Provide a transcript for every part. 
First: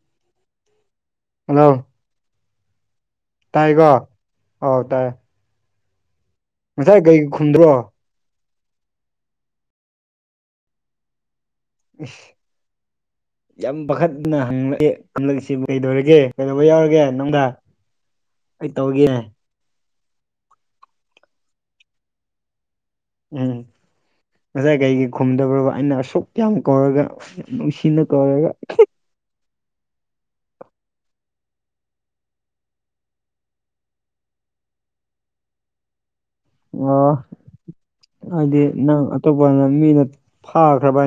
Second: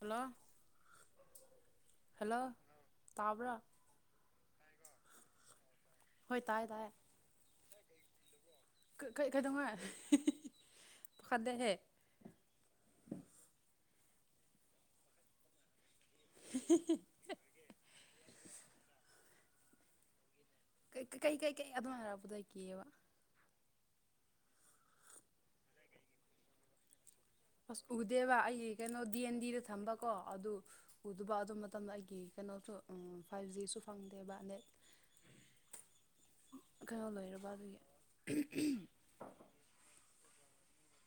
Hello hello hello ꯇꯥꯕ꯭ꯔ ꯑꯩꯔꯣ ꯇꯥꯏ ꯍꯣꯏ ꯇꯥꯏ ꯇꯥꯏ ꯉꯁꯥꯏ ꯀꯩ ꯈꯨꯝꯗ꯭ꯔꯣ ꯀꯩꯀꯩꯗꯧꯉ ꯄꯈꯠꯂꯦꯍꯦ ꯫ ꯏꯁ ꯌꯥꯝ ꯄꯥꯈꯠꯅ ꯍꯪꯂꯛꯑ ꯈꯂꯛꯁꯤꯕꯨ ꯀꯩꯗꯧꯔꯒꯦ ꯀꯩꯗꯧꯕ ꯌꯥꯎꯔꯒꯦ ꯅꯥꯪꯒꯣꯟꯗ ꯑꯩ ꯇꯧꯒꯦꯅꯦ ꯀꯩ ꯀꯩꯀꯩ ꯑꯗꯨꯃꯥꯏ ꯍꯥꯏꯔꯄꯗ ꯑꯩ ꯀꯦꯑꯕ ꯎꯝ ꯉꯁꯥꯏ ꯀꯩꯒꯤ ꯈꯨꯝꯗꯕ꯭ꯔꯕ ꯑꯩꯅ ꯑꯁꯨꯛ ꯌꯥꯝ ꯀꯧꯔꯒ ꯑꯁ ꯅꯨꯡꯁꯤꯅ ꯎꯗꯦꯕ ꯀꯧꯔꯒ ꯑꯩꯒꯤ ꯀꯩꯅꯣ ꯗꯤ ꯑꯦꯟ ꯗꯤꯗ ꯊꯝꯕꯀꯣ ꯑꯗꯨ ꯎꯗꯨꯕ ꯑꯗꯨ ꯃꯇꯝꯗ ꯑꯩꯒꯤ ꯀꯩꯅꯣꯁꯨ ꯐꯥꯏꯚ ꯖꯤꯁꯨ ꯐꯪꯗꯦꯕ ꯅꯦꯠ ꯀꯩꯅꯣ ꯑꯣ ꯂꯣꯏꯔꯕ ꯑꯗꯨꯒꯤ ꯑꯩꯗꯤ ꯅꯪ ꯑꯇꯣꯞꯄꯅ ꯃꯤꯅ ꯐꯥꯈ꯭ꯔꯕ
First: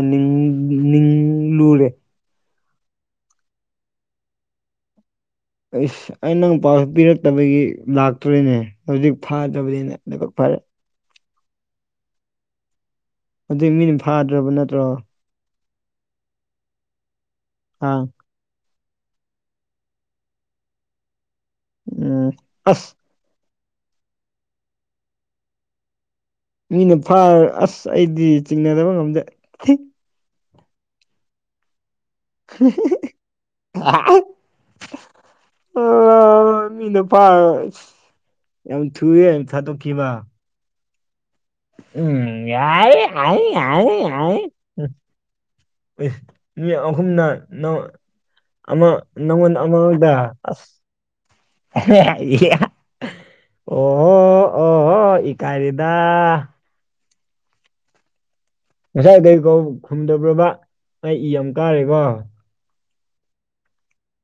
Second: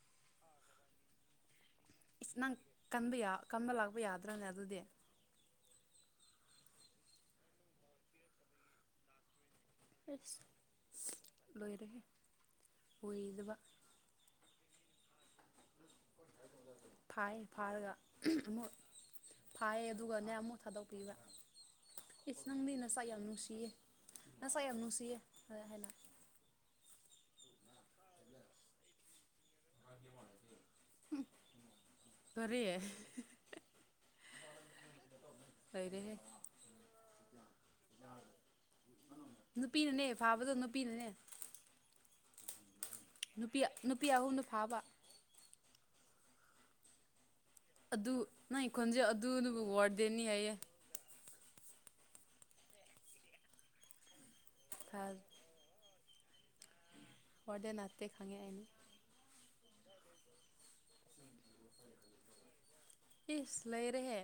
ꯅꯤꯡꯂꯨꯔꯦ ꯏꯁ ꯅꯪ ꯀꯟꯕ ꯀꯟꯕ ꯂꯥꯛꯄ ꯌꯥꯗ꯭ꯔꯅꯦ ꯑꯗꯨꯗꯤ ꯏꯁ ꯑꯩ ꯅꯪ ꯄꯥꯎꯁꯨ ꯄꯤꯔꯛꯇꯕꯒꯤ ꯂꯥꯛꯇꯔꯥꯅꯦ ꯍꯧꯖꯤꯛ ꯐꯥꯗꯕꯅꯤꯅꯦ ꯫ ꯏꯁ ꯂꯣꯏꯔꯦꯍꯦ ꯑꯣꯏꯗꯕ ꯑꯗꯨꯗꯤ ꯃꯤꯅ ꯐꯥꯗ꯭ꯔꯕ ꯅꯠꯇ꯭ꯔꯣ ꯐꯥꯏ ꯐꯥꯔꯒ ꯑꯥ ꯑꯃꯨꯛ ꯐꯥꯏꯌꯦ ꯑꯗꯨꯒꯅꯦ ꯑꯃꯨꯛ ꯊꯥꯗꯣꯛꯄꯤꯕ ꯎꯝ ꯏꯁ ꯅꯪꯗꯤ ꯑꯁ ꯅꯁꯛ ꯌꯥꯝ ꯅꯨꯡꯁꯤꯌꯦ ꯅꯥꯁꯛ ꯌꯥꯝ ꯅꯨꯡꯁꯤꯌꯦ ꯍꯥꯏꯅ ꯃꯤꯅ ꯐꯥ ꯑꯁ ꯑꯩꯗꯤ ꯆꯤꯡꯅꯗꯕ ꯉꯝꯗꯦ [unintelligible] [unintelligible] ꯂꯩꯔꯦꯍꯦ ꯑꯣ ꯃꯤꯅꯥ ꯐꯔꯒ ꯌꯥꯝ ꯊꯨꯏ ꯅꯨꯄꯤꯅꯅꯦ ꯊꯥꯗꯣꯛꯀꯤꯕꯥ ꯐꯥꯕꯗꯣ ꯅꯨꯄꯤꯅꯅꯦ ꯎꯝ ꯌꯥꯏ ꯅꯨꯄꯤ ꯅꯨꯄꯤ ꯑꯍꯨꯝꯅ ꯐꯥꯕ [unintelligible] ꯃꯤ ꯑꯍꯨꯝꯅ ꯅꯪꯉꯣꯟ ꯑꯗꯨ ꯅꯪ ꯑꯃ ꯈꯣꯟꯖꯦꯜ ꯑꯗꯨꯅꯕꯨ ꯅꯪꯉꯑꯣꯟꯗ ꯋꯥꯔꯗꯦꯟꯅꯤ ꯑꯃꯈꯛꯇꯥ ꯍꯥꯏꯌꯦ ꯑꯁ ꯑꯣꯍꯣ [unintelligible] ꯀꯥꯏꯔꯦꯗꯥ ꯑꯣꯔꯗꯦ ꯅꯅꯥꯇ ꯈꯪꯉꯦ ꯑꯩꯅꯤ ꯉꯁꯥꯏ ꯀꯩ ꯀꯧ ꯈꯨꯝꯗꯕ꯭ꯔꯕ ꯑꯩ ꯏ ꯌꯥꯝ ꯀꯥꯔꯦꯀꯣ ꯏꯁ ꯂꯩꯔꯦꯍꯦ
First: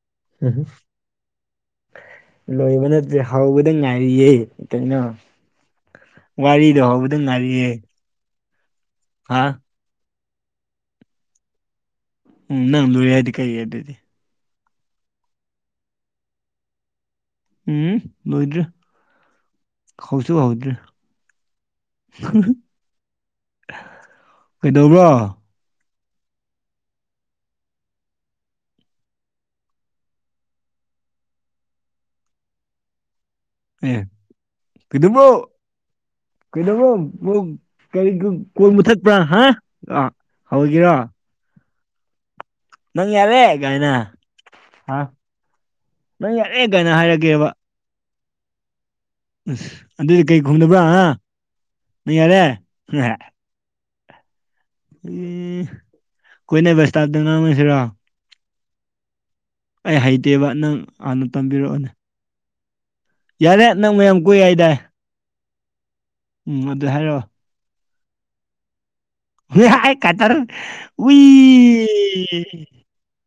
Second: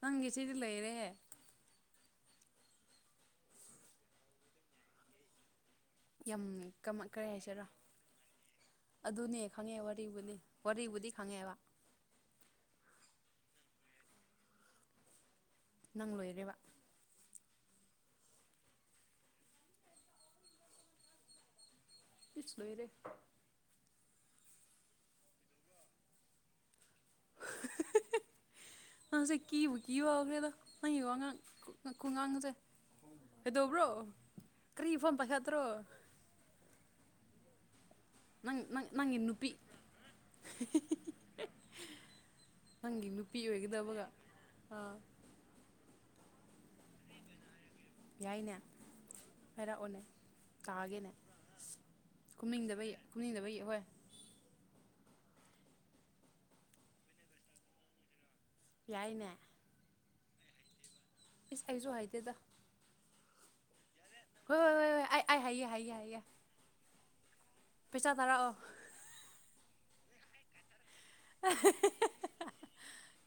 ꯅꯪꯒꯤ ꯁꯤꯗꯤ ꯂꯩꯔꯦꯍꯦ ꯂꯣꯏꯕ ꯅꯠꯇꯦ ꯍꯧꯕꯗ ꯉꯥꯏꯔꯤꯌꯦ ꯀꯔꯤꯅꯣ ꯌꯥꯝ ꯋꯥꯔꯤꯗꯣ ꯀꯃ ꯍꯧꯕꯗ ꯀꯔꯤ ꯍꯥꯏꯁꯤꯔꯥ ꯉꯥꯏꯔꯤꯌꯦ ꯍꯥ ꯑꯗꯨꯅꯦ ꯈꯪꯉꯦ ꯋꯥꯔꯤꯕꯨꯅꯤ ꯋꯥꯔꯤꯕꯨꯗꯤ ꯈꯪꯉꯦꯕ ꯎꯝ ꯅꯪ ꯂꯣꯏꯔ ꯌꯥꯏꯗꯤ ꯀꯩꯒꯤ ꯑꯗꯨꯗꯤ ꯅꯪ ꯂꯣꯏꯔꯦꯕ ꯎꯝ ꯂꯣꯏꯗꯔ꯭ꯤ ꯍꯥꯎꯁꯨ ꯍꯧꯗꯔ꯭ꯦ ꯏꯁ ꯂꯣꯏꯔꯦ ꯀꯩꯗꯧꯕ꯭ꯔꯣ [unintelligible] ꯑꯁꯦ ꯀꯕꯨ ꯀ ꯋꯥꯈ꯭ꯔꯦ ꯑ ꯋꯥ ꯉꯥꯡ ꯈꯨꯉꯥꯡꯁꯦ ꯀꯩꯗꯧꯕ꯭ꯔꯣ ꯑꯦ ꯀꯔꯤ ꯐꯣ ꯄꯈꯠꯇ꯭ꯔꯣ ꯀꯩꯗꯧꯕꯣ ꯀꯔꯤ ꯅꯪ ꯀꯣꯟ ꯅꯪ ꯃꯨꯊꯠꯄ꯭ꯔꯥ ꯅꯪꯒꯤ ꯍꯥ ꯅꯨꯄꯤ ꯑ ꯍꯧꯒꯦꯔꯣ ꯅꯪꯒꯤ ꯅꯨꯄꯤ ꯌꯥꯔꯦ ꯑꯣꯏꯒꯗꯕꯒ ꯀꯥꯏꯅ ꯍꯥ ꯅꯪ ꯌꯥꯔꯦ ꯀꯥꯏꯅ ꯍꯥꯏꯔꯒꯦꯕ ꯌꯥꯏꯅꯦ ꯍꯥꯏꯔꯥꯛꯑꯣꯅꯦ ꯑꯗꯨꯗꯤ ꯀꯩ ꯈꯨꯝꯗꯕ꯭ꯔꯥ ꯍꯥ ꯀꯥꯒꯦꯅꯦ ꯅꯪ ꯌꯥꯔꯦ ꯀꯨꯝꯅꯤꯡꯗꯕꯩ ꯀꯨꯝꯅꯤꯡꯗꯕꯩ ꯍꯣꯏ ꯀꯣꯏꯅꯕ ꯁꯇꯥꯞꯇ ꯉꯥꯡꯅꯁꯤꯔꯣ ꯌꯥꯏꯅꯦ ꯑꯩ ꯍꯩꯇꯦꯕ ꯅꯪ ꯍꯥꯟꯅ ꯇꯝꯕꯤꯔꯛꯑꯣꯅꯦ ꯍꯩꯗꯦꯗ ꯌꯥꯔꯦ ꯅꯪ ꯃꯌꯥꯝ ꯀꯣꯏ ꯍꯥꯏꯗꯥꯏ ꯑꯦ ꯍꯥꯏꯌꯦ ꯍꯥꯏꯌꯦ ꯍꯥꯏꯌꯦ ꯎꯝ ꯑꯗꯨ ꯍꯥꯏꯔꯛꯑꯣ ꯄꯩꯁꯥ ꯇꯥꯔꯛꯑꯣ ꯍ ꯍꯥꯏ ꯀꯥꯗ꯭ꯔ ꯑꯨꯢ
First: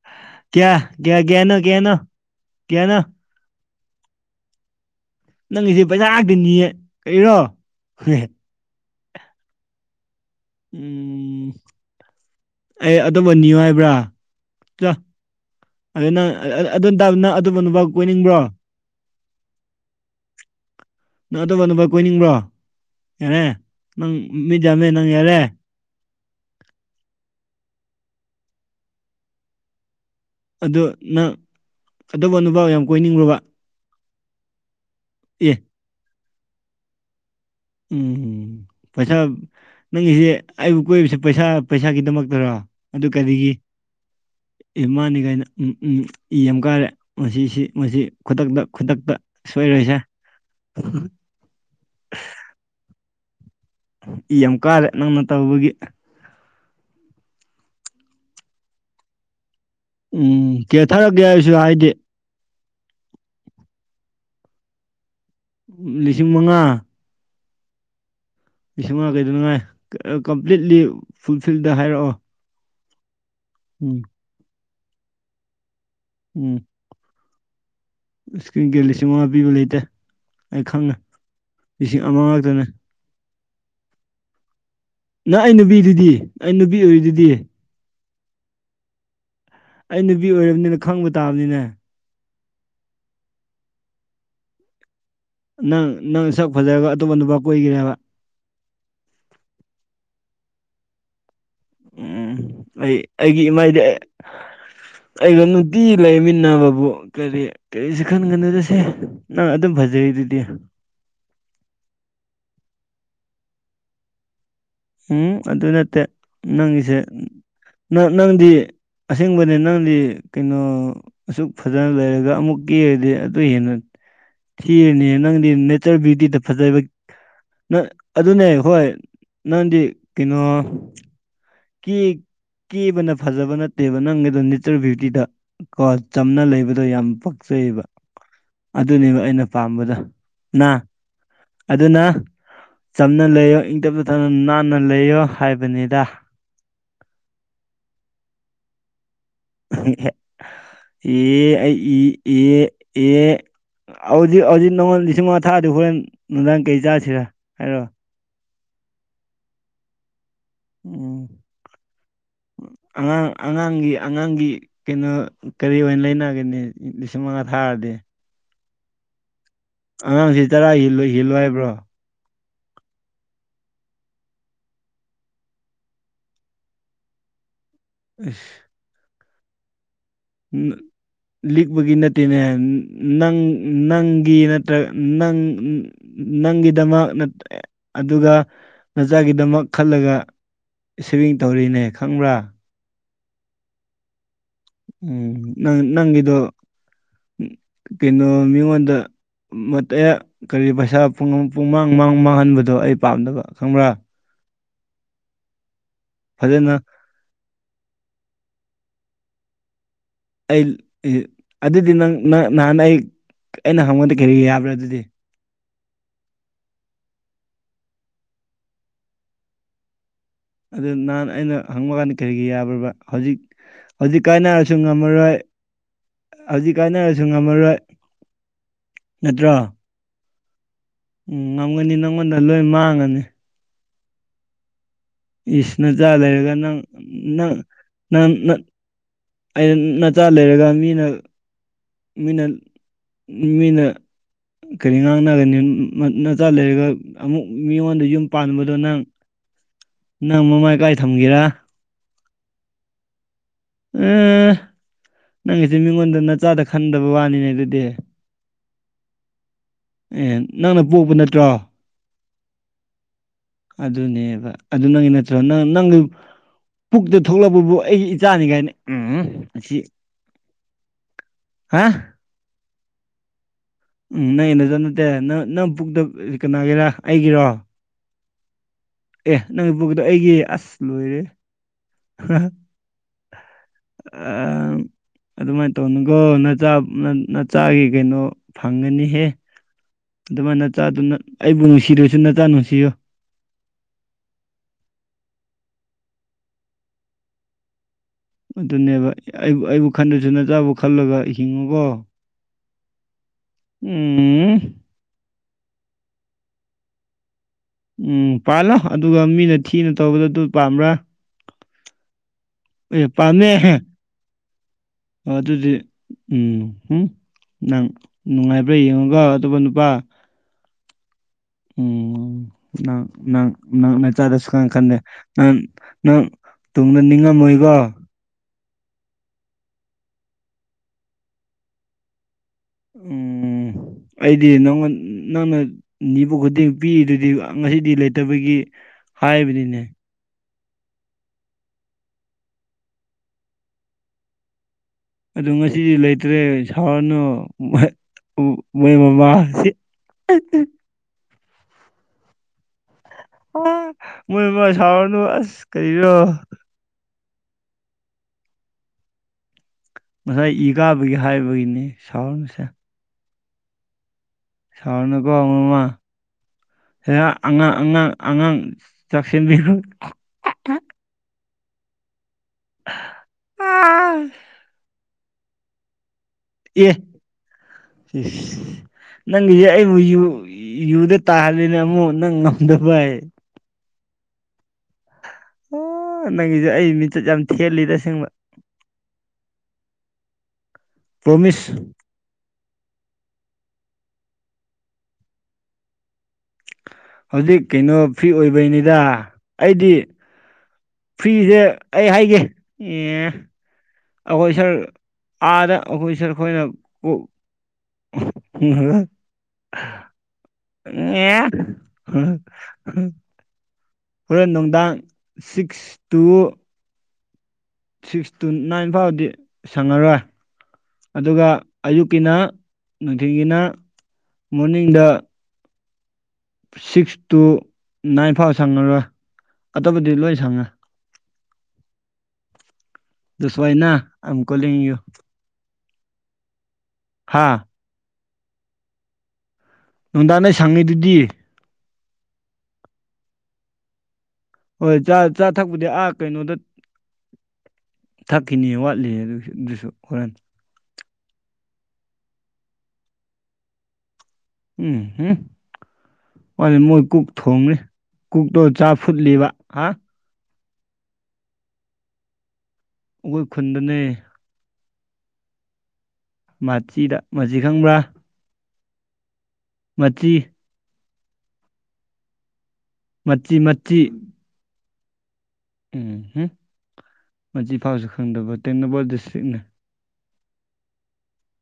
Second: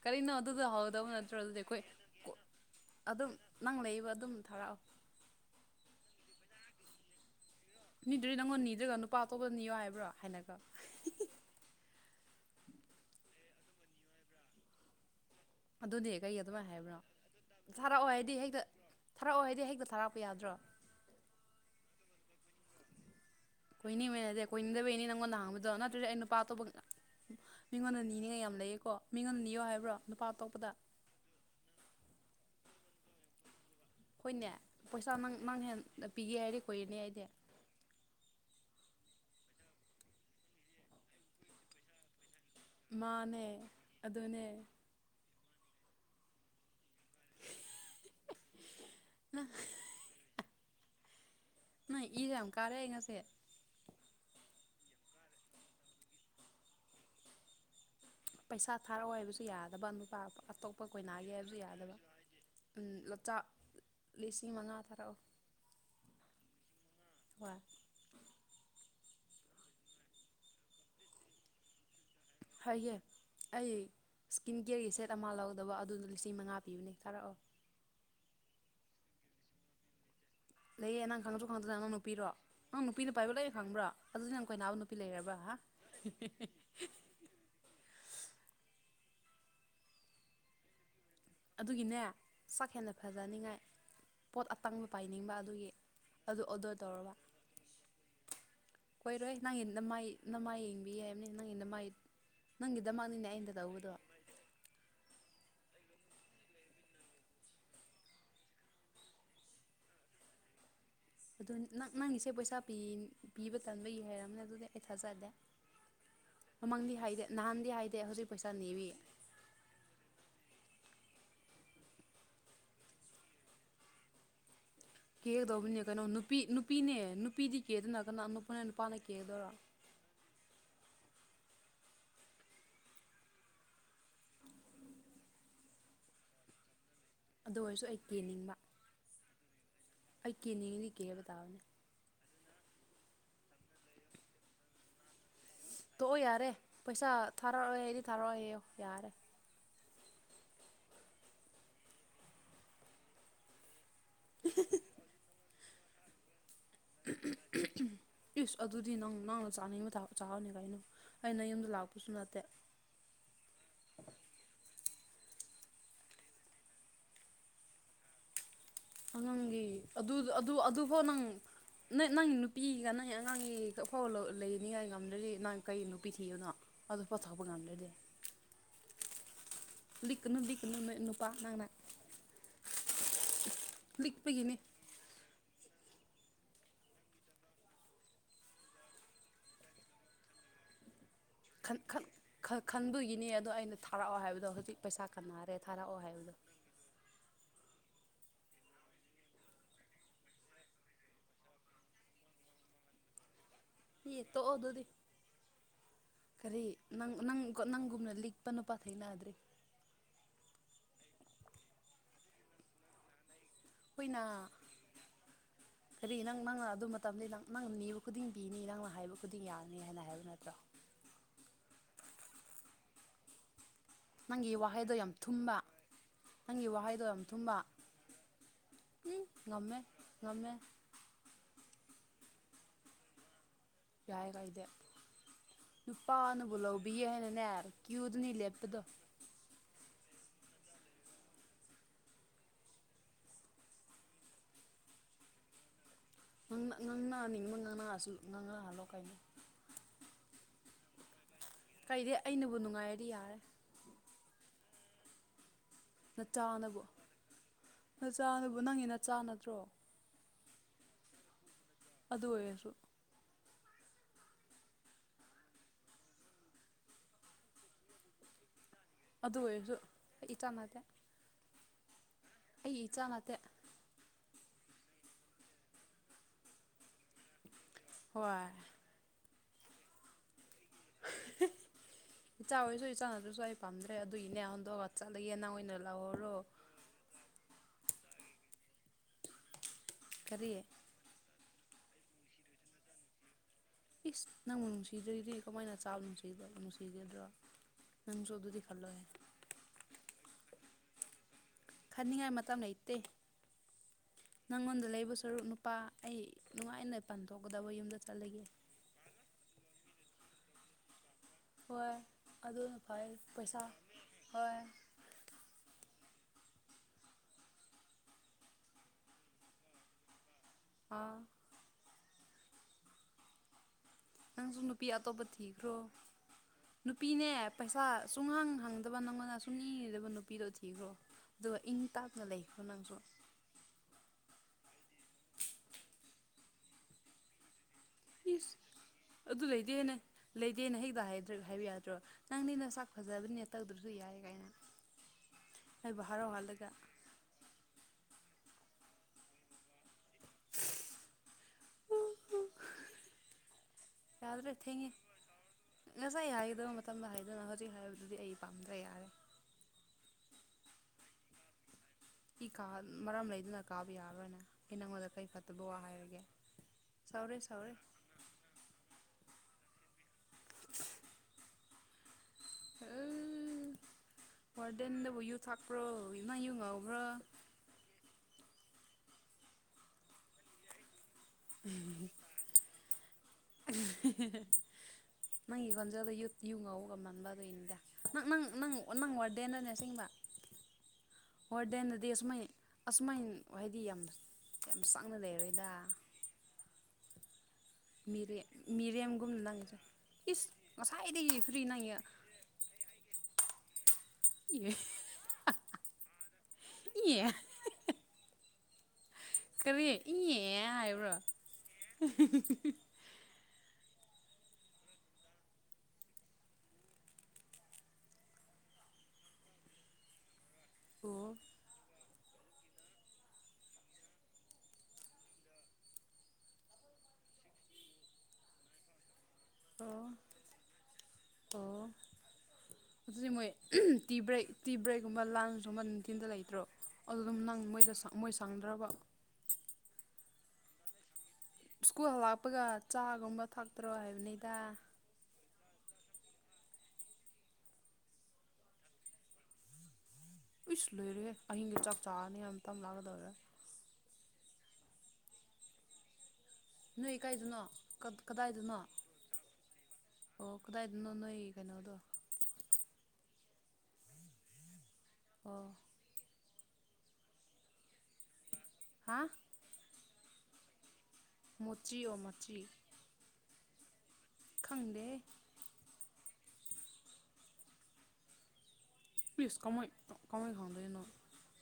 ꯀꯔꯤꯅꯣ ꯑꯗꯨꯗ ꯍꯧꯗꯕ ꯅꯠꯇ꯭ꯔꯣ ꯑꯗꯨꯗꯤ ꯑꯩꯈꯣꯏ ꯀꯌꯥꯅꯣ ꯀ ꯀꯤꯌꯥꯅ ꯑꯗꯨꯝ ꯅꯪ ꯂꯩꯕ ꯑꯗꯨꯝ ꯊꯥꯔꯛꯑꯣ ꯅꯪꯒꯤꯁꯦ ꯄꯩꯁꯥ ꯉꯥꯛꯇ ꯅꯤꯌꯦ ꯀꯔꯤꯔꯣ ꯍ ꯅꯤꯗ꯭ꯔꯗꯤ ꯅꯪꯉꯣꯟ ꯅꯤꯗ꯭ꯔꯥꯒ ꯅꯨꯄꯥ ꯑꯇꯣꯞꯄꯗ ꯅꯤꯌꯣ ꯍꯥꯏꯕ꯭ꯔꯣ ꯍꯥꯏꯅꯀꯣ ꯎꯝ ꯑꯦ ꯑꯗꯨꯝꯕ ꯅꯤꯌꯣ ꯍꯥꯏꯕ꯭ꯔꯥ ꯆꯣ ꯑꯗ ꯑꯗꯨꯗꯤ ꯅꯪ ꯀꯩꯒꯤ ꯑꯗꯨꯃꯥꯏꯅ ꯑꯗꯨ ꯍꯥꯏꯕꯅꯣ ꯇꯥꯕ ꯅꯪ ꯑꯇꯣꯞꯄ ꯅꯨꯄꯥ ꯊꯥꯔꯛꯑꯣ ꯀꯣꯏꯅꯤꯡꯕ꯭ꯔꯣ ꯍꯥꯏꯗꯤ ꯍꯦꯛꯇ ꯊꯥꯔꯛꯑꯣ ꯍꯥꯏꯗꯤ ꯍꯦꯛꯇ ꯊꯥꯔꯛꯄ ꯌꯥꯗ꯭ꯔꯣ ꯅꯪ ꯑꯗꯨꯝꯕ ꯅꯨꯄꯥ ꯀꯣꯏꯅꯤꯡꯕ꯭ꯔꯣ ꯌꯥꯔꯦ ꯅꯪ ꯀꯣꯏꯅꯤꯡꯕꯩ ꯅꯠꯇꯦ ꯃꯤꯠ ꯌꯥꯝꯃꯦ ꯀꯣꯏꯅꯤꯡꯗꯕꯩ ꯅꯦ ꯅꯪ ꯌꯥꯔꯦ ꯅꯪꯉꯣꯟꯗ ꯍꯥꯡꯕꯗ ꯅꯠꯇ꯭ꯔꯗꯤ ꯑꯩ ꯅꯨꯄꯥ ꯑꯇꯣꯞꯄ ꯃꯤꯉꯣꯟꯗ ꯅꯤꯅꯤꯉꯥꯏ ꯌꯥꯝ ꯂꯩꯌꯦꯀꯣ ꯃꯤꯉꯣꯟꯗ ꯅꯤꯌꯣ ꯍꯥꯏꯕ꯭ꯔꯣ ꯅꯨꯄꯥꯇꯣꯞ ꯑꯗꯨ ꯅꯪ ꯑꯇꯣꯞꯄ ꯅꯨꯄꯥ ꯌꯥꯝ ꯀꯣꯏꯅꯤꯡꯕ꯭ꯔꯣꯕ ꯍꯣꯏꯅꯦ ꯄꯩꯁꯥ ꯅꯪ ꯑꯦ ꯅꯪ ꯍꯦꯟꯅ ꯄꯤꯒꯦ ꯍꯥꯏꯔꯦ ꯀꯣꯏꯔꯅꯤ ꯑꯩꯗꯤ ꯎꯝ ꯄꯩꯁꯥ ꯅꯪꯒꯤꯁꯦ ꯑꯩꯕꯨ ꯀꯣꯏꯕꯁꯤ ꯄꯩꯁꯥ ꯄꯩꯁꯥꯒꯤꯗꯃꯛꯇꯔꯣ ꯑꯗꯨ ꯃꯥꯅꯦ ꯀꯔꯤꯒꯤ ꯑꯗꯨꯅꯦ ꯑꯦ ꯃꯥꯥꯟꯅꯦ ꯒꯥꯏꯅ ꯎꯝ ꯎꯝ ꯏ ꯌꯥꯝ ꯀꯥꯔꯦ ꯃꯁꯤꯁꯤ ꯃꯁꯤ ꯈꯨꯗꯛꯇ ꯈꯨꯗꯛꯇ ꯁꯣꯏꯔꯣꯏꯁꯦ ꯅꯪ ꯏ ꯒ ꯌꯥꯝ ꯀꯥꯔꯦ ꯉꯁꯤ ꯏ ꯌꯥꯝ ꯀꯥꯔꯦ ꯅꯪꯅ ꯇꯧꯕꯒꯤ ꯄꯩꯁꯥ ꯊꯥꯔꯛꯑꯣ ꯍꯥꯏꯕꯁꯨ ꯌꯥꯗꯕ ꯅꯨꯄꯥ ꯎꯝ ꯑꯇꯣꯞꯄ ꯀꯌꯥ ꯊꯥꯔꯛꯀꯦ ꯀꯣꯏꯅꯥꯒꯤ ꯍꯥꯏꯁꯨ ꯍꯥꯏꯕꯁꯨ ꯍꯥꯏꯗꯦ ꯌꯥꯗꯕ ꯂꯆꯥꯛ ꯂꯤꯁꯤꯡ ꯃꯉꯥ ꯊꯥꯔꯛꯑꯣ ꯂꯤꯁꯤꯡ ꯃꯉꯥ ꯍꯣꯏ ꯂꯤꯁꯤꯡ ꯃꯉꯥ ꯀꯩ ꯗꯧꯅꯉꯥꯏ ꯀꯝꯄ꯭ꯂꯤꯠꯂꯤ ꯐꯨꯜꯐꯤꯜꯗ ꯍꯥꯏꯔꯛꯑꯣ ꯍꯥꯏꯒꯦ ꯑꯩ ꯎꯝ ꯏꯁꯀꯤꯟ ꯀꯦꯌꯔꯒꯤ ꯁꯦꯠ ꯑꯃ ꯂꯧꯗꯧꯕ ꯑꯗꯨ ꯂꯤꯁꯤꯡ ꯃꯉꯥ ꯄꯤꯕꯅꯦ ꯊꯥꯔꯛꯑꯣ ꯏꯁꯀꯤꯟ ꯀꯤꯌꯔ ꯂꯤꯁꯤꯡ ꯃꯉꯥ ꯄꯤꯕ ꯂꯩꯇꯦ ꯑꯩ ꯈꯪꯉꯦ ꯂꯩꯌꯦ ꯅꯪ ꯈꯪꯁꯨ ꯈꯪꯗꯅ ꯅꯪ ꯂꯤꯁꯤꯡ ꯑꯃ ꯅꯨꯄꯤꯔꯣ ꯉꯥꯛꯇꯅꯦ ꯅꯪ ꯅꯨꯄꯤꯅ ꯄꯥꯏꯕ ꯂꯣꯢꯅ ꯈꯪꯕ꯭ꯔꯣ ꯑꯗꯨꯗꯤ ꯅꯪ ꯀꯣꯏꯅꯕ ꯅꯪ ꯑꯩ ꯅꯨꯄꯤꯗꯨꯗꯤ ꯑꯩ ꯅꯨꯄꯤ ꯑꯣꯏꯔꯤꯗꯨꯗꯤ ꯑꯩ ꯅꯨꯄꯤ ꯑꯣꯏꯔꯕꯅꯤꯅ ꯈꯪꯕ ꯇꯥꯕꯅꯤ ꯑꯗꯨꯒꯤꯅꯦ ꯁꯛ ꯍꯦꯟꯅ ꯐꯖꯅꯤꯡꯉꯥꯏ ꯄꯣꯠ ꯑꯇꯪꯕ ꯄꯥꯏꯅꯤꯡꯕ ꯑꯗꯨ ꯑꯗꯨꯒꯤ ꯅꯪ ꯅꯪ ꯁꯛ ꯑꯣꯗꯔ ꯐꯖꯔꯒ ꯑꯇꯣꯞ ꯇꯧꯔꯕ ꯅꯨꯄꯥ ꯀꯣꯏꯒꯤꯅꯤ ꯍꯥꯢꯕ ꯀꯣꯏꯔꯣꯏ ꯅꯪꯒꯤ ꯅꯃꯥꯏ ꯅꯃꯥꯏ ꯌꯦꯡꯕꯤꯒꯦ ꯍꯥꯏꯕꯅꯦ ꯅꯪꯒꯤ ꯅꯃꯥꯏ ꯎꯝ ꯑꯩ ꯅꯪꯒꯤꯗꯃꯛꯅꯤꯅꯦ ꯑꯩꯒꯤ ꯑꯩꯅꯗ ꯇꯧꯕꯗꯣ [inaudible] ꯑꯩꯒ ꯅꯨꯡꯇꯤ ꯂꯩꯃꯤꯟꯅꯕꯕꯨ ꯀꯔꯤ ꯀꯔꯤꯁꯨ ꯈꯟꯒꯅꯨꯗꯁꯦ ꯅ ꯑꯗꯨꯝ ꯖꯩ ꯂꯤꯗꯤ ꯑꯗꯨ ꯅꯪ ꯅꯪꯒꯤꯁꯦ ꯄꯩꯁꯥ ꯄꯤꯕ ꯇꯟꯕꯒꯤ ꯍꯥꯏꯔꯔꯕꯅꯦ ꯑꯗꯨꯅꯦ ꯑꯩ ꯊꯥꯖꯗꯦ ꯎꯝ ꯑꯗꯨ ꯅꯠꯇꯦ ꯃꯃꯥꯡꯗꯤ ꯅꯪꯒꯤꯁꯦ ꯍꯥꯏꯗꯦ ꯅꯍꯥꯟꯗꯤ ꯍꯥꯏꯗꯦ ꯍꯧꯖꯤꯛ ꯄꯩꯁꯥ ꯅꯅꯤꯔꯤꯌꯦ ꯑꯁꯦꯡꯕꯅꯤ ꯅꯪꯗꯤ ꯀꯩꯅꯣ ꯑꯁꯨꯛ ꯐꯖꯅ ꯂꯩꯔꯒ ꯑꯃꯨꯛ ꯀꯦꯔꯗꯤ ꯑꯗꯨ ꯍꯦꯟꯅ ꯊꯤꯔꯅꯦ ꯅꯪꯗꯤ ꯀꯦꯒꯗꯧꯕꯅꯦ ꯅꯦꯆꯔ ꯀꯩꯅꯣ ꯕ꯭ꯌꯨꯇꯤꯗ ꯅꯨꯄꯤ ꯐꯖꯕ ꯅꯨꯄꯤꯅꯦ ꯅꯨꯄꯤꯗꯤ ꯀꯦꯗꯅ ꯀꯅꯥ ꯑꯗꯨꯅꯦ ꯅꯨꯄꯥꯅ ꯍꯣꯏ ꯅꯨꯄꯥꯅ ꯀꯦꯒꯗꯧꯔꯣ ꯅꯪ ꯗꯤ ꯀꯩꯅꯣ ꯀꯦꯕꯅ ꯐꯖꯕ ꯅꯠꯇꯦꯕ ꯅꯪꯒꯤꯗꯣ ꯅꯦꯆꯔꯦꯜ ꯕ꯭ꯌꯨꯇꯤꯗ ꯀꯣ ꯆꯝꯅ ꯂꯩꯕꯗꯣ ꯌꯥꯝ ꯑꯗꯨ ꯄꯛꯆꯩꯌꯦꯕ ꯑꯣꯏꯔꯁꯨ ꯑꯩ ꯀꯦꯅꯤꯡꯕ ꯑꯗꯨꯅꯦꯕ ꯑꯩꯅ ꯄꯥꯝꯕꯗ ꯀꯦꯕꯇꯥꯕꯅꯤ ꯑꯗꯨꯅ ꯆꯝꯅ ꯂꯩꯌꯣ ꯏꯪ ꯇꯞ ꯇꯞꯅ ꯅꯥꯟꯅ ꯂꯩꯌꯣ ꯍꯥꯏꯕꯅꯤꯗ ꯇꯣꯛꯑꯣ ꯌꯥꯔꯦ ꯄꯩꯁꯥ ꯊꯥꯔꯛꯑꯔꯣꯢ ꯍꯥꯢꯔꯗꯤ ꯊꯥꯔꯛꯑꯣ ꯍꯥꯏꯌꯣ ꯌꯥꯔꯦ ꯑꯦ ꯑꯩ ꯏ ꯑꯦ ꯑꯦ ꯍꯧꯖꯤꯛ ꯍꯧꯖꯤꯛ ꯅꯪꯉꯣꯟꯗ ꯂꯤꯁꯤꯡ ꯃꯉꯥ ꯊꯥꯔꯗꯤ ꯍꯣꯔꯦꯟ ꯅꯨꯡꯗꯥꯡ ꯀꯩ ꯆꯥꯁꯤꯔꯥ ꯍꯥꯏꯔꯣ ꯏꯁ ꯑꯗꯨꯗꯤ ꯅꯪ ꯅꯪꯅ ꯆꯥꯅꯤꯡꯕ ꯆꯥꯎꯅꯦ ꯀꯩꯅꯣ ꯎꯝ ꯑꯩ ꯅꯌꯨꯝꯗ ꯂꯥꯛꯄꯁꯨ ꯅꯠꯇꯦ ꯑꯉꯥꯡ ꯑꯉꯥꯡꯒꯤ ꯑꯉꯥꯡꯒꯤ ꯀꯩꯅꯣ ꯀꯔꯤ ꯑꯣꯏꯅ ꯂꯩꯅꯒꯅꯤ ꯂꯤꯁꯤꯡ ꯃꯉꯥ ꯊꯥꯔꯗꯤ ꯑꯉꯥꯡꯒꯤ ꯑꯗꯨ ꯑꯉꯥꯡꯁꯤ ꯑꯗꯨ ꯇꯔꯥ ꯑꯗꯨꯐꯥꯎ ꯍꯤꯜꯂꯣ ꯅꯪ ꯍꯤꯜꯂꯣ ꯍꯥꯏꯕ꯭ꯔꯣ ꯑꯁ ꯅꯪ ꯅꯪꯒꯤ ꯅꯨꯄꯤꯒꯤꯒ ꯅꯪ ꯑꯉꯥꯡꯒꯤꯒ ꯐꯥꯎꯕ ꯂꯩꯅꯤꯉꯥꯏ ꯉꯝꯗ꯭ꯔꯗꯤ ꯅꯪ ꯀꯩꯒꯤ ꯅꯨꯄꯤ ꯊꯤꯕꯅꯣ ꯑꯗꯨ ꯄꯣꯊꯛꯄ ꯉꯝꯂꯔꯦ ꯑ ꯂꯤꯛꯅ ꯂꯤꯛꯅ ꯏ ꯅꯨꯄꯥ ꯅꯪꯅ ꯅꯦ ꯅꯪ ꯅꯪꯒꯤ ꯂꯤꯛꯄꯒꯤꯅꯤ ꯅꯠꯇ꯭ꯔꯒ ꯅꯪ ꯅꯪꯒꯤꯗꯃꯛ ꯑꯗꯨꯒ ꯅꯆꯥꯒꯤꯗꯃꯛ ꯈꯜꯂꯒ ꯁꯦꯚꯤꯡ ꯇꯧꯔꯤꯅꯦ ꯈꯪꯕ꯭ꯔꯥ ꯈꯟꯕꯒꯤꯅꯤ ꯑꯗꯣ ꯑꯩꯅ ꯊꯥꯔꯛꯑꯣ ꯍꯥꯏꯕꯗꯣ ꯍꯧꯖꯤꯛ ꯄꯩꯁꯥ ꯎꯝ ꯀꯅꯥꯔꯦ ꯅꯪ ꯊꯥꯔꯛꯑꯣ ꯍꯥꯏꯕꯗꯣ ꯅꯪꯒꯤꯗꯣ ꯀꯩꯅꯣ ꯃꯤꯉꯣꯟꯗ ꯃꯇꯦ ꯀꯔꯤ ꯄꯩꯁꯥ ꯄꯨꯡꯃꯥꯡ ꯃꯥꯡ ꯃꯥꯡꯍꯟꯕꯗꯣ ꯑꯩ ꯄꯥꯝꯗꯕ ꯈꯪꯕ꯭ꯔꯥ ꯏ ꯇꯣꯛꯑꯣ ꯑꯗꯨꯗꯤ ꯀꯔꯤ ꯐꯖꯅ ꯅꯪ ꯅꯪ ꯀꯣ ꯅꯪꯒꯨꯝꯅ ꯂꯤꯛꯄ ꯅꯨ ꯄꯥꯊꯩ ꯅꯥꯗ꯭ꯔꯤ ꯑꯩ ꯑꯗꯨꯗꯤ ꯅꯪ ꯅ ꯅꯍꯥꯟ ꯑꯩ ꯑꯩꯅ ꯍꯪꯉꯣꯟꯗ ꯑꯩꯈꯣꯏꯅ ꯀꯔꯤ ꯌꯥꯕ꯭ꯔꯥ ꯑꯗꯨꯗꯤ ꯀꯔꯤ ꯅꯪ ꯅꯪꯅ ꯑꯗꯨ ꯃꯇꯝꯗꯤ ꯅꯪ ꯅꯪꯅ ꯅꯤꯕ ꯈꯨꯗꯤꯡ ꯄꯤꯅꯤ ꯅꯪꯅ ꯍꯥꯏꯕ ꯈꯨꯗꯤꯡ ꯌꯥꯅꯤ ꯍꯥꯏꯅ ꯍꯥꯏꯕ ꯅꯠꯇ꯭ꯔꯣ ꯑꯗꯨ ꯅꯍꯥꯟ ꯑꯩꯅ ꯍꯪꯕ ꯀꯥꯟꯗ ꯀꯔꯤꯒꯤ ꯌꯥꯕꯕ ꯍꯧꯖꯤꯛ ꯍꯧꯖꯤꯛ ꯅꯪꯒꯤ ꯀꯥꯏꯅꯔꯁꯨ ꯋꯥꯍꯩꯗꯣ ꯌꯥꯝ ꯉꯝꯃꯔꯣꯏ ꯊꯨꯝꯕ ꯅꯪꯒꯤ ꯍꯧꯖꯤꯛ ꯋꯥꯍꯩꯗꯣ ꯌꯥꯝ ꯀꯥꯏꯅꯔꯁꯨ ꯊꯨꯝꯕ ꯉꯝꯃꯔꯣꯏ ꯅꯠꯇ꯭ꯔꯥ ꯉꯃꯦ ꯎꯝ ꯉꯝꯒꯅꯤ ꯅꯪꯉꯣꯟꯗ ꯂꯣꯏ ꯃꯥꯡꯉꯅꯤ ꯌꯥꯏ ꯀꯩꯗ ꯏꯁ ꯅꯆꯥ ꯄꯥꯅ ꯂꯩꯔꯒ ꯅꯪ ꯣꯂꯑꯣꯕꯤꯦꯅ ꯅꯪ ꯅꯦꯔ ꯀꯨꯗꯅꯤ ꯂꯦꯄꯗꯣ ꯑꯩꯅ ꯅꯆꯥ ꯂꯩꯔꯒ ꯃꯤꯅ ꯃꯤꯅ ꯃꯤꯅ ꯀꯔꯤ ꯉꯥꯡꯅꯒꯅꯤ ꯅꯆꯥ ꯉꯥꯡꯅ ꯂꯩꯔꯒ ꯑꯃꯨꯛ ꯉꯥꯡꯅꯅꯤꯡꯕ ꯃꯤꯉꯣꯟꯗ ꯉꯥꯡꯅꯔꯁꯨ ꯌꯨꯝ ꯄꯥꯟꯕꯗꯣ ꯉꯥꯡꯅꯍꯜꯂꯣ ꯅꯪ ꯀꯩꯅꯣ ꯅꯪ ꯃꯃꯥꯏꯀꯥꯏ ꯊꯝꯒꯦꯔꯥ ꯀꯩꯗ ꯑꯩꯅꯕꯨ ꯅꯨꯡꯉꯥꯏꯔꯗꯤ ꯌꯥꯔꯦ ꯎ ꯅꯪꯒꯤꯁꯦ ꯃꯤꯉꯣꯟꯗ ꯅꯆꯥꯗ ꯈꯟꯗꯕ ꯋꯥꯅꯤꯅꯦ ꯑꯗꯨꯗꯤ ꯆꯥꯗꯨꯕꯨ ꯅꯪꯒꯤꯅ ꯆꯥꯅꯗ꯭ꯔꯣ ꯑꯦ ꯅꯪꯅ ꯄꯣꯛꯄ ꯅꯠꯇ꯭ꯔꯣ ꯑꯗꯨ ꯑꯣꯏꯔꯁꯨ ꯑꯗꯨꯅꯦꯕ ꯑꯗꯨ ꯅꯪꯒꯤ ꯅꯠꯇ꯭ꯔꯣ ꯅꯪ ꯅꯪ ꯄꯨꯛꯇ ꯊꯣꯛꯂꯛꯄꯕꯨ ꯑꯩꯒꯤ ꯏꯆꯥꯅꯤ ꯀꯥꯏꯅ ꯑꯗꯨ ꯎꯝ ꯑꯣꯏꯔꯁꯨ ꯑꯁꯤ ꯑꯩ ꯏꯆꯥꯥꯟꯅꯗꯦ ꯍꯥ ꯑꯩꯒꯤ ꯏꯆꯥ ꯅꯠꯇꯦ ꯎꯝ ꯅꯪ ꯅꯆꯥ ꯅꯠꯇꯦ ꯅꯪ ꯅꯪ ꯄꯨꯛꯇ ꯀꯅꯥꯒꯤꯔꯥ ꯑꯩꯒꯤꯔꯣ ꯍꯣꯏ ꯑꯦ ꯅꯪꯒꯤ ꯄꯨꯛꯇ ꯑꯩꯒꯤ ꯑꯁ ꯂꯣꯏꯔꯦ ꯏꯆꯥ ꯑꯣꯏꯁꯨ ꯏꯆꯥ ꯅꯠꯇꯔꯁꯨ ꯑꯩ ꯄꯥꯝꯗ꯭ꯔꯦ ꯑꯗꯨꯒꯤꯅꯦ ꯍꯟꯗꯣꯛꯑꯒ ꯆꯠꯂꯒꯦ ꯅꯪ ꯑꯗꯨꯃꯥꯏꯅ ꯑꯣꯏꯅ ꯇꯧꯅꯨꯀꯣ ꯂꯧꯍꯧꯔꯣ ꯅꯆꯥ ꯅꯆꯥꯒꯤ ꯀꯩꯅꯣ ꯐꯪꯒꯅꯤꯍꯦ ꯀꯔꯤ ꯑꯗꯨꯃꯥꯏꯅ ꯅꯆꯥꯗꯨꯅ ꯑꯩꯕꯨ ꯅꯨꯡꯁꯤꯗ꯭ꯔꯁꯨ ꯅꯆꯥ ꯅꯨꯡꯁꯤꯌꯣ ꯄꯤꯁ ꯅꯪꯕꯨ ꯅꯨꯡꯁꯤꯗ꯭ꯔꯔꯤꯗꯤ ꯀꯃꯥꯏꯅ ꯆꯥꯕ ꯅꯨꯡꯁꯤꯕꯣ ꯅꯨꯡꯁꯤꯒꯗ꯭ꯔꯣ ꯅꯪꯁꯨ ꯑꯗꯨꯗꯤ ꯈꯜꯂꯣꯏ ꯑꯗꯨꯅꯦꯕ ꯑꯩꯕꯨ ꯑꯩꯕꯨ ꯈꯟꯗꯁꯨ ꯅꯆꯥꯕꯨ ꯈꯜꯂꯒ ꯍꯤꯡꯉꯨ ꯈꯅꯤꯡꯉꯥꯏ ꯃꯇꯝ ꯂꯩꯇꯦ ꯎꯝ ꯅꯪꯉꯣꯟꯗ ꯂꯩꯕ ꯁꯔꯨꯛ ꯅꯨ ꯄꯥ ꯑꯩ ꯅꯨꯡꯉꯥꯏꯅ ꯄꯟꯊꯣꯛꯒꯗꯕ ꯌ ꯎꯝ ꯄꯥꯜꯂꯣ ꯑꯗꯨꯒ ꯃꯤꯅ ꯊꯤꯅ ꯇꯧꯕꯗ ꯑꯗꯨ ꯄꯥꯝꯕ꯭ꯔꯥ ꯍꯣꯏ ꯑꯗꯨ ꯐꯩ ꯑꯦ ꯄꯥꯝꯃꯦ ꯄꯩꯁꯥ ꯍꯣꯏ ꯑꯗꯨꯗꯤ ꯎꯝ ꯎꯝ ꯅꯪ ꯅꯨꯡꯉꯥꯏꯕ꯭ꯔꯥ ꯌꯦꯡꯉꯒ ꯑꯇꯣꯞ ꯅꯨꯄꯥ ꯑꯥ ꯎꯝ ꯅꯪ ꯅꯪ ꯅꯪꯅ ꯆꯥꯔꯁꯨ ꯅꯪꯁꯨ ꯀꯅ ꯅꯨꯄꯤ ꯈꯟꯗꯦ ꯑꯇꯣꯞꯄ ꯅꯪ ꯊꯤꯈ꯭ꯔꯣ ꯅꯪ ꯇꯨꯡꯗ ꯅꯤꯡꯉꯝꯃꯣꯏꯀꯣ ꯁꯨꯡꯍꯥꯡ ꯍꯥꯡꯗꯕ ꯅꯪꯉꯣꯟꯗ ꯁꯨꯡꯅꯤ ꯅꯤꯗꯕ ꯅꯨꯄꯤꯗꯣ ꯊꯤꯈ꯭ꯔꯣ ꯑꯗꯨꯒ ꯏꯪ ꯇꯞꯅ ꯂꯩ ꯌꯣ ꯅꯪꯁꯨ ꯎꯝ ꯑꯩꯗꯤ ꯅꯉꯣꯟ ꯅꯪꯅ ꯅꯤꯕ ꯈꯨꯗꯤꯡ ꯄꯤꯗꯨꯗꯤ ꯉꯁꯤꯗꯤ ꯏꯁ ꯂꯩꯇꯕꯒꯤ ꯑꯗꯨ ꯂꯩꯇꯦ ꯍꯥꯏꯕꯅꯤꯅꯦ ꯍꯥꯢꯅ ꯂꯩꯇꯦꯅ ꯍꯦꯛꯇ ꯍꯥꯢꯗ꯭ꯔ ꯍꯥꯏꯕ ꯌꯥꯗ꯭ꯔꯣ ꯅꯪꯗꯤ ꯅꯁꯛ ꯐꯖꯕꯅꯤ ꯇꯧꯗ꯭ꯔꯁꯨ ꯌꯥꯏ ꯀꯥꯏꯅ ꯑꯗꯨ ꯉꯁꯤꯗꯤ ꯑꯩꯕꯨ ꯂꯩꯇ꯭ꯔꯦ ꯍꯔꯥꯎꯍꯜꯂꯒ ꯁꯔꯅꯣ ꯃꯣꯏ ꯃꯃꯥꯁꯤ ꯃꯣꯏ ꯌꯥꯗ꯭ꯔꯦ ꯃꯃꯥ ꯊꯦꯡꯉꯦ ꯁꯥꯎꯔꯅꯨ ꯑꯁ ꯀꯔꯤꯔꯣ ꯉꯁꯥꯢ ꯍꯥꯢꯒꯗꯧ ꯃꯇ ꯃꯇꯝꯗ ꯍꯥꯏꯗꯅ ꯍꯧꯖꯤꯛ ꯍꯥꯏꯕꯗꯨꯗꯤ ꯑꯩ ꯄꯥꯝꯗ꯭ꯔꯦ ꯌꯥꯔꯦ ꯉꯁꯥꯏ ꯏ ꯀꯥꯕꯒꯤ ꯍꯥꯏꯕꯒꯤꯅꯤ ꯏ ꯁꯥꯎꯔꯅꯨꯁꯦ ꯀꯥ ꯃꯔꯝ ꯂꯩꯇꯅ ꯀꯥꯕ ꯌꯥꯕ꯭ꯔꯅꯦ ꯑꯩ ꯅꯪꯉꯣꯟꯗ ꯀꯩ ꯁꯥꯎꯔꯅꯨꯀꯣ ꯐꯠꯇꯕ ꯋꯥ ꯃꯃꯥ ꯍꯥꯏꯔꯒꯦ ꯁꯥꯎꯔꯦ ꯁꯥꯎꯔꯦ ꯑꯉꯥꯡ ꯑꯉꯥꯡ ꯑꯉꯥꯡ ꯆꯥꯛꯁꯤꯟꯕꯤꯔꯣ ꯑ ꯋꯥꯔꯗꯦꯟꯗꯕꯨ ꯌꯨ ꯊꯥꯛꯄ꯭ꯔꯣꯅꯪ ꯌꯨ ꯉꯥꯎꯕ꯭ꯔꯣ ꯢꯁ ꯅꯪꯒꯤꯁꯦ ꯑꯩꯕꯨ ꯌꯨ ꯌꯨꯗ ꯇꯥꯍꯜꯂꯤꯅꯦ ꯑꯃꯨꯛ ꯅꯪ ꯉꯝꯗꯕꯩ [unintelligible] ꯅꯪꯒꯤ ꯈꯣꯟꯖꯦꯜꯗ ꯌꯨ ꯑꯣ ꯌꯨ ꯅꯪꯒꯤꯁꯦ ꯑꯩ ꯉꯧꯕꯒ ꯃꯤꯡꯆꯠ ꯃꯥꯟꯕ ꯌꯥꯝ ꯑꯗꯨꯏ ꯅꯤꯗ ꯊꯦꯠꯂꯤꯗ ꯅꯪ ꯑꯁꯦꯡꯕ ꯅꯪ ꯅꯪ ꯅꯪ ꯋꯥꯔꯗꯦꯟꯂꯅꯦ ꯑꯁꯦꯡꯕ ꯄ꯭ꯔꯣꯃꯤꯁ ꯋꯥꯔꯗꯦꯟ ꯅ ꯗ ꯑꯁꯨꯃꯥꯏꯅ ꯑꯁꯨꯃꯥꯏꯅ ꯍꯥꯏꯗꯤ ꯌꯥꯝ ꯌꯥꯝ ꯆꯪꯅ ꯂꯩꯔꯣꯏꯗ ꯍꯧꯖꯤꯛ ꯀꯩꯅꯣ ꯐ꯭ꯔꯤ ꯃꯤꯔꯦꯝ ꯑꯣꯏꯕꯩꯅꯤꯗ ꯃꯤꯔꯦꯝꯒꯨꯝꯅ ꯅꯪꯒꯤꯁꯦ ꯑꯩꯗꯤ ꯏꯁ ꯉꯁꯥꯏ ꯐ꯭ꯔꯤꯁꯦ ꯑꯩ ꯍꯥꯏꯒꯦ ꯑꯦ ꯑꯩꯈꯣꯏ ꯁꯥꯔ ꯏꯌꯦ ꯑꯥꯗ ꯑꯩꯈꯣꯏ ꯁꯥꯔ ꯈꯣꯏꯅ ꯏ ꯎꯝ ꯀꯔꯤ ꯏꯌꯦ ꯍꯥꯏꯕ꯭ꯔꯣ ꯍ ꯌꯦ ꯍꯣꯔꯦꯟ ꯅꯨꯡꯗꯥꯡ six two six two nine ꯐꯥꯎꯗꯤ ꯁꯪꯉꯔꯣꯏ ꯑꯣ ꯑꯗꯨꯒ ꯑꯌꯨꯛꯀꯤꯅ ꯅꯨꯡꯊꯤꯟꯒꯤꯅ ꯃꯣꯔꯅꯤꯡꯗ ꯁꯤꯛꯁ ꯇꯨ ꯅꯥꯏꯟ ꯐꯥꯎ ꯁꯪꯉꯔꯣꯏ ꯑꯇꯣꯞꯄꯗꯤ ꯂꯣꯏ ꯁꯪꯉꯦ ꯇꯣ ꯑꯗꯨꯗꯤ ꯃꯣꯏ ꯗꯁ ꯋꯥꯏ ꯅꯥ ꯑꯥꯏ ꯇꯤ ꯑꯦꯝ ꯕ꯭ꯔꯦꯛ ꯇꯤ ꯀꯣꯂꯤꯡ ꯌꯨ ꯕ꯭ꯔꯦꯛꯀꯨꯝꯕ ꯂꯥꯡꯉꯀꯨꯝꯕ ꯅꯨꯡꯊꯤꯟꯗ ꯂꯩꯇ꯭ꯔꯣ ꯑꯗꯨ ꯑꯗꯨꯝ ꯅꯪ ꯍꯥ ꯃꯣꯏꯗ ꯃꯣꯏ ꯁꯪꯗ꯭ꯔꯕ ꯅꯨꯡꯗꯥꯡꯅ ꯁꯪꯪꯉꯤꯗꯨꯗꯤ ꯁ꯭ꯀꯨꯜꯂꯥꯛꯄꯒ ꯆꯥꯒꯨꯝꯕ ꯊꯥꯛꯇꯔꯣ ꯍꯥꯏꯕꯅꯤꯗ ꯍꯣꯏ ꯆꯥ ꯆꯥ ꯊꯛꯄꯗꯤ ꯑꯥ ꯀꯩꯅꯣꯗ ꯊꯛꯈꯤꯅꯤ ꯋꯥꯠꯂꯤ ꯑꯗꯨ‌ ꯑꯗꯨꯁꯨ ꯍꯣꯔꯦꯟ ꯑꯨꯏꯁ ꯂꯣꯏꯔꯦꯍꯦ ꯑꯍꯤꯡꯗ ꯆꯥꯛ ꯆꯥꯅꯤꯡꯉꯥꯢ ꯃꯇꯝ ꯂꯥꯛꯀꯗꯧꯔꯦ ꯎꯝ ꯍꯨꯝ ꯋꯥꯠꯂꯥ ꯃꯣꯏ ꯅꯣꯏ ꯀꯨꯛ ꯀꯥꯏꯗꯅꯣ ꯊꯣꯡꯂꯤ ꯀꯨꯛꯇꯣ ꯀꯗꯥꯏꯗꯅꯣ ꯆꯥ ꯐꯨꯠꯂꯤꯕ ꯍꯥ ꯑꯣ ꯀꯗꯥꯢꯗꯅꯣ ꯅꯣꯢ ꯀꯩꯅꯣꯗꯣ ꯑꯩꯈꯣꯏ ꯈꯨꯟꯗꯅꯦ ꯑꯣꯥ ꯃꯊꯤꯗ ꯃꯖꯤ ꯈꯪꯕ꯭ꯔꯥ ꯍꯥ ꯃꯥꯊꯤ ꯃꯨꯆꯤꯔꫭ ꯃꯆꯤ ꯃꯥꯆꯤ ꯃꯥꯆꯤ ꯈꯪꯗꯦꯍꯦ ꯎꯝ‌ ꯍꯝ ꯃꯆꯤ ꯐꯥꯎꯁꯨ ꯈꯪꯗꯕ ꯇꯦꯡꯅꯕꯜ ꯏꯁ ꯀꯃꯥꯏ ꯀꯃꯥꯏ ꯈꯪꯗꯣꯏꯅꯣ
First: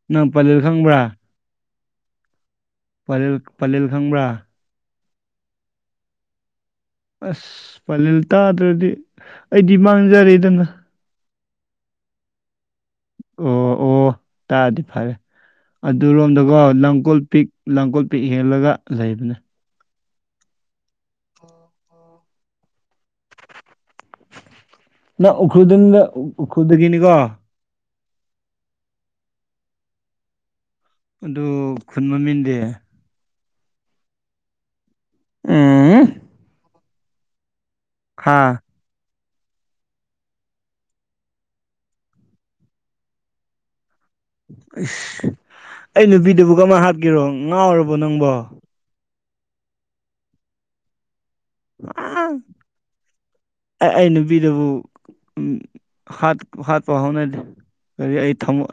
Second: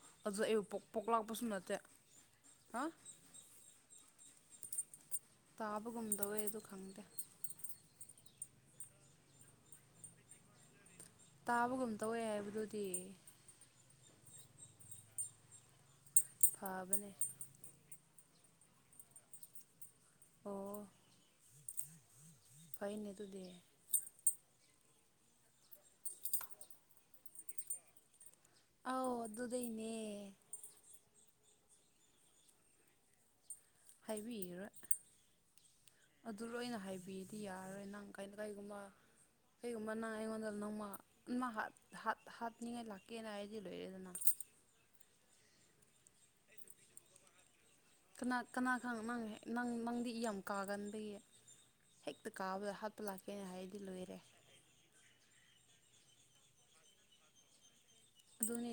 ꯅꯪ ꯑꯗꯨ ꯑꯩ ꯄꯂꯦꯜ ꯄꯣꯛ ꯈꯪꯕ꯭ꯔꯥ ꯄꯣꯛꯂꯥꯄꯁꯨꯝ ꯅꯠꯇꯦ ꯍꯥ ꯄꯂꯦꯜ ꯄꯂꯦꯜ ꯈꯪꯕ꯭ꯔꯥ ꯇꯥꯕꯒꯨꯝꯗꯧꯋꯦ ꯑꯗꯨ ꯈꯪꯗꯦ ꯑꯁ ꯄꯂꯦꯜ ꯇꯥꯗ꯭ꯔꯗꯤ ꯑꯩꯗꯤ ꯃꯥꯡꯖꯔꯦꯗꯅ ꯇꯥꯕꯒꯨꯝ ꯇꯧꯋꯦ ꯍꯥꯏꯕꯗꯨꯗꯤ ꯑꯣ ꯑꯣ ꯇꯥꯔꯗꯤ ꯐꯔꯦ ꯑꯗꯨꯔꯣꯝꯗꯒꯣ ꯐꯕꯅꯦ ꯂꯥꯡꯒꫭꯜ ꯄꯤꯛ ꯂꯥꯡꯒꫭꯜ ꯄꯤꯛ ꯍꯦꯜꯂꯒ ꯂꯩꯕꯅꯦ ꯑꯣ ꯐꯩꯅꯦ ꯑꯗꯨꯗꯤ ꯅꯪ ꯎꯔꯈꯨꯜꯗꯨꯗ ꯎꯔꯈꯨꯜꯗꯒꯤꯅꯤꯀꯣ ꯑꯧ ꯑꯗꯨꯗꯩꯅꯦ ꯑꯗꯨ ꯈꯨꯟ ꯃꯥꯃꯤꯟꯗꯤ ꯍꯥꯏꯕꯤꯔꫭꯏ ꯎꯝ ꯑꯗꯨ ꯂꯣꯏꯅ ꯍꯥꯏꯕꯤꯗꯤ ꯌꯥꯔꯔꯣꯏ ꯅꯪ [inaudible] ꯍꯥ ꯀꯩꯒꯨꯝꯕ ꯀꯩꯒꯨꯝꯕ ꯅꯪ ꯑꯩꯉꯣꯟꯗ ꯅꯣꯡꯃ ꯎꯃ ꯍꯥꯠ ꯍꯥꯠ ꯍꯥꯠꯅꯤꯡꯉꯥꯏ ꯂꯥꯛꯀꯦꯅ ꯑꯩꯗꯤ ꯂꯣꯏꯔꯦꯗꯅ ꯏꯁꯁ ꯑꯩ ꯅꯨꯄꯤꯗꯥꯕꯨ ꯀꯃꯥꯏ ꯍꯥꯠꯀꯦꯔꯣ ꯉꯥꯎꯔ ꯀꯅꯥ ꯀꯅꯥ ꯈꯪ ꯅꯪ ꯅꯪ ꯅꯪꯗꯤ ꯏ ꯌꯥꯝ ꯀꯥꯒꯟꯕꯩ ꯑꯩ ꯂꯣꯏꯔꯦ ꯅꯨꯕꯤꯗꯕꯨ ꯍꯥ ꯍꯥꯠꯄ ꯍꯧꯅꯗꯦ ꯀꯔꯤ ꯑꯩ ꯊꯥꯃꫭ ꯑꯗꯨꯅꯦ